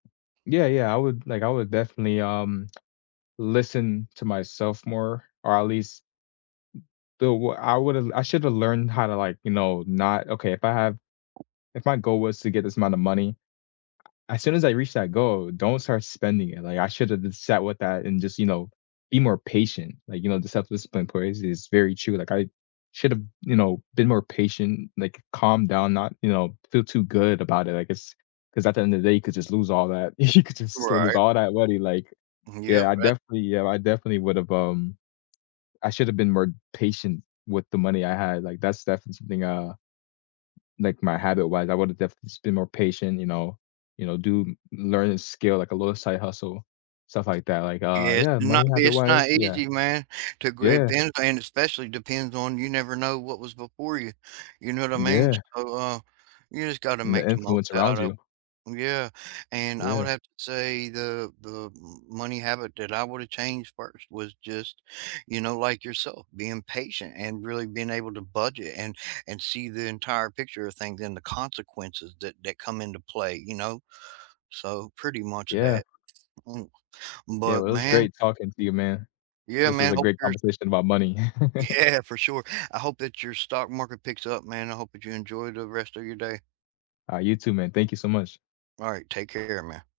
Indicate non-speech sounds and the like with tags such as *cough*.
Yeah, yeah, I would, like, I would definitely, um, listen to myself more, or at least the w I would've I shoulda learned how to, like, you know, not okay, if I have if my goal was to get this amount of money, as soon as I reach that goal, don't start spending it, like, I shoulda just sat with that and just, you know, be more patient, like, you know, the self-discipline place is very true, like, I should’ve, you know, been more patient, like, calm down, not you know, feel too good about it, I guess, ‘cause at the end of day, you could just lose all that you could just lose Right. all that money, like Mhm yeah, yeah, I tha definitely yeah, *unintelligible* I definitely would've, um I should’ve been more patient with the money I had, like, that's definitely something, uh like my habit-wise, I would've definitely just been more patient, you know? You know, do learn a skill, like a little side hustle, stuff like that, like, uh Yes, yeah, to not money be it's not habit-wise, yeah. easy, man, to great Yeah. bends and especially depends on you never know what was before you, you know what I mean? Yeah. So, uh, you just gotta And make the the most influence around out of you. yeah, and I would Yeah. have to say the the m money habit that I would've changed first was just, you know, like yourself, being patient and really being able to budget and and see the entire picture a things and the consequences that that come into play, you know? So, pretty much of Yeah. that. M Yeah, but, well, it was man. great talking to you, man. yeah, This was man, a hope great your conversation about money. *chuckles* Yeah, for sure, I hope that your stock market picks up, man, I hope that you enjoy the rest of your day. Alright you too, man, thank you so much. Alright, take care, man.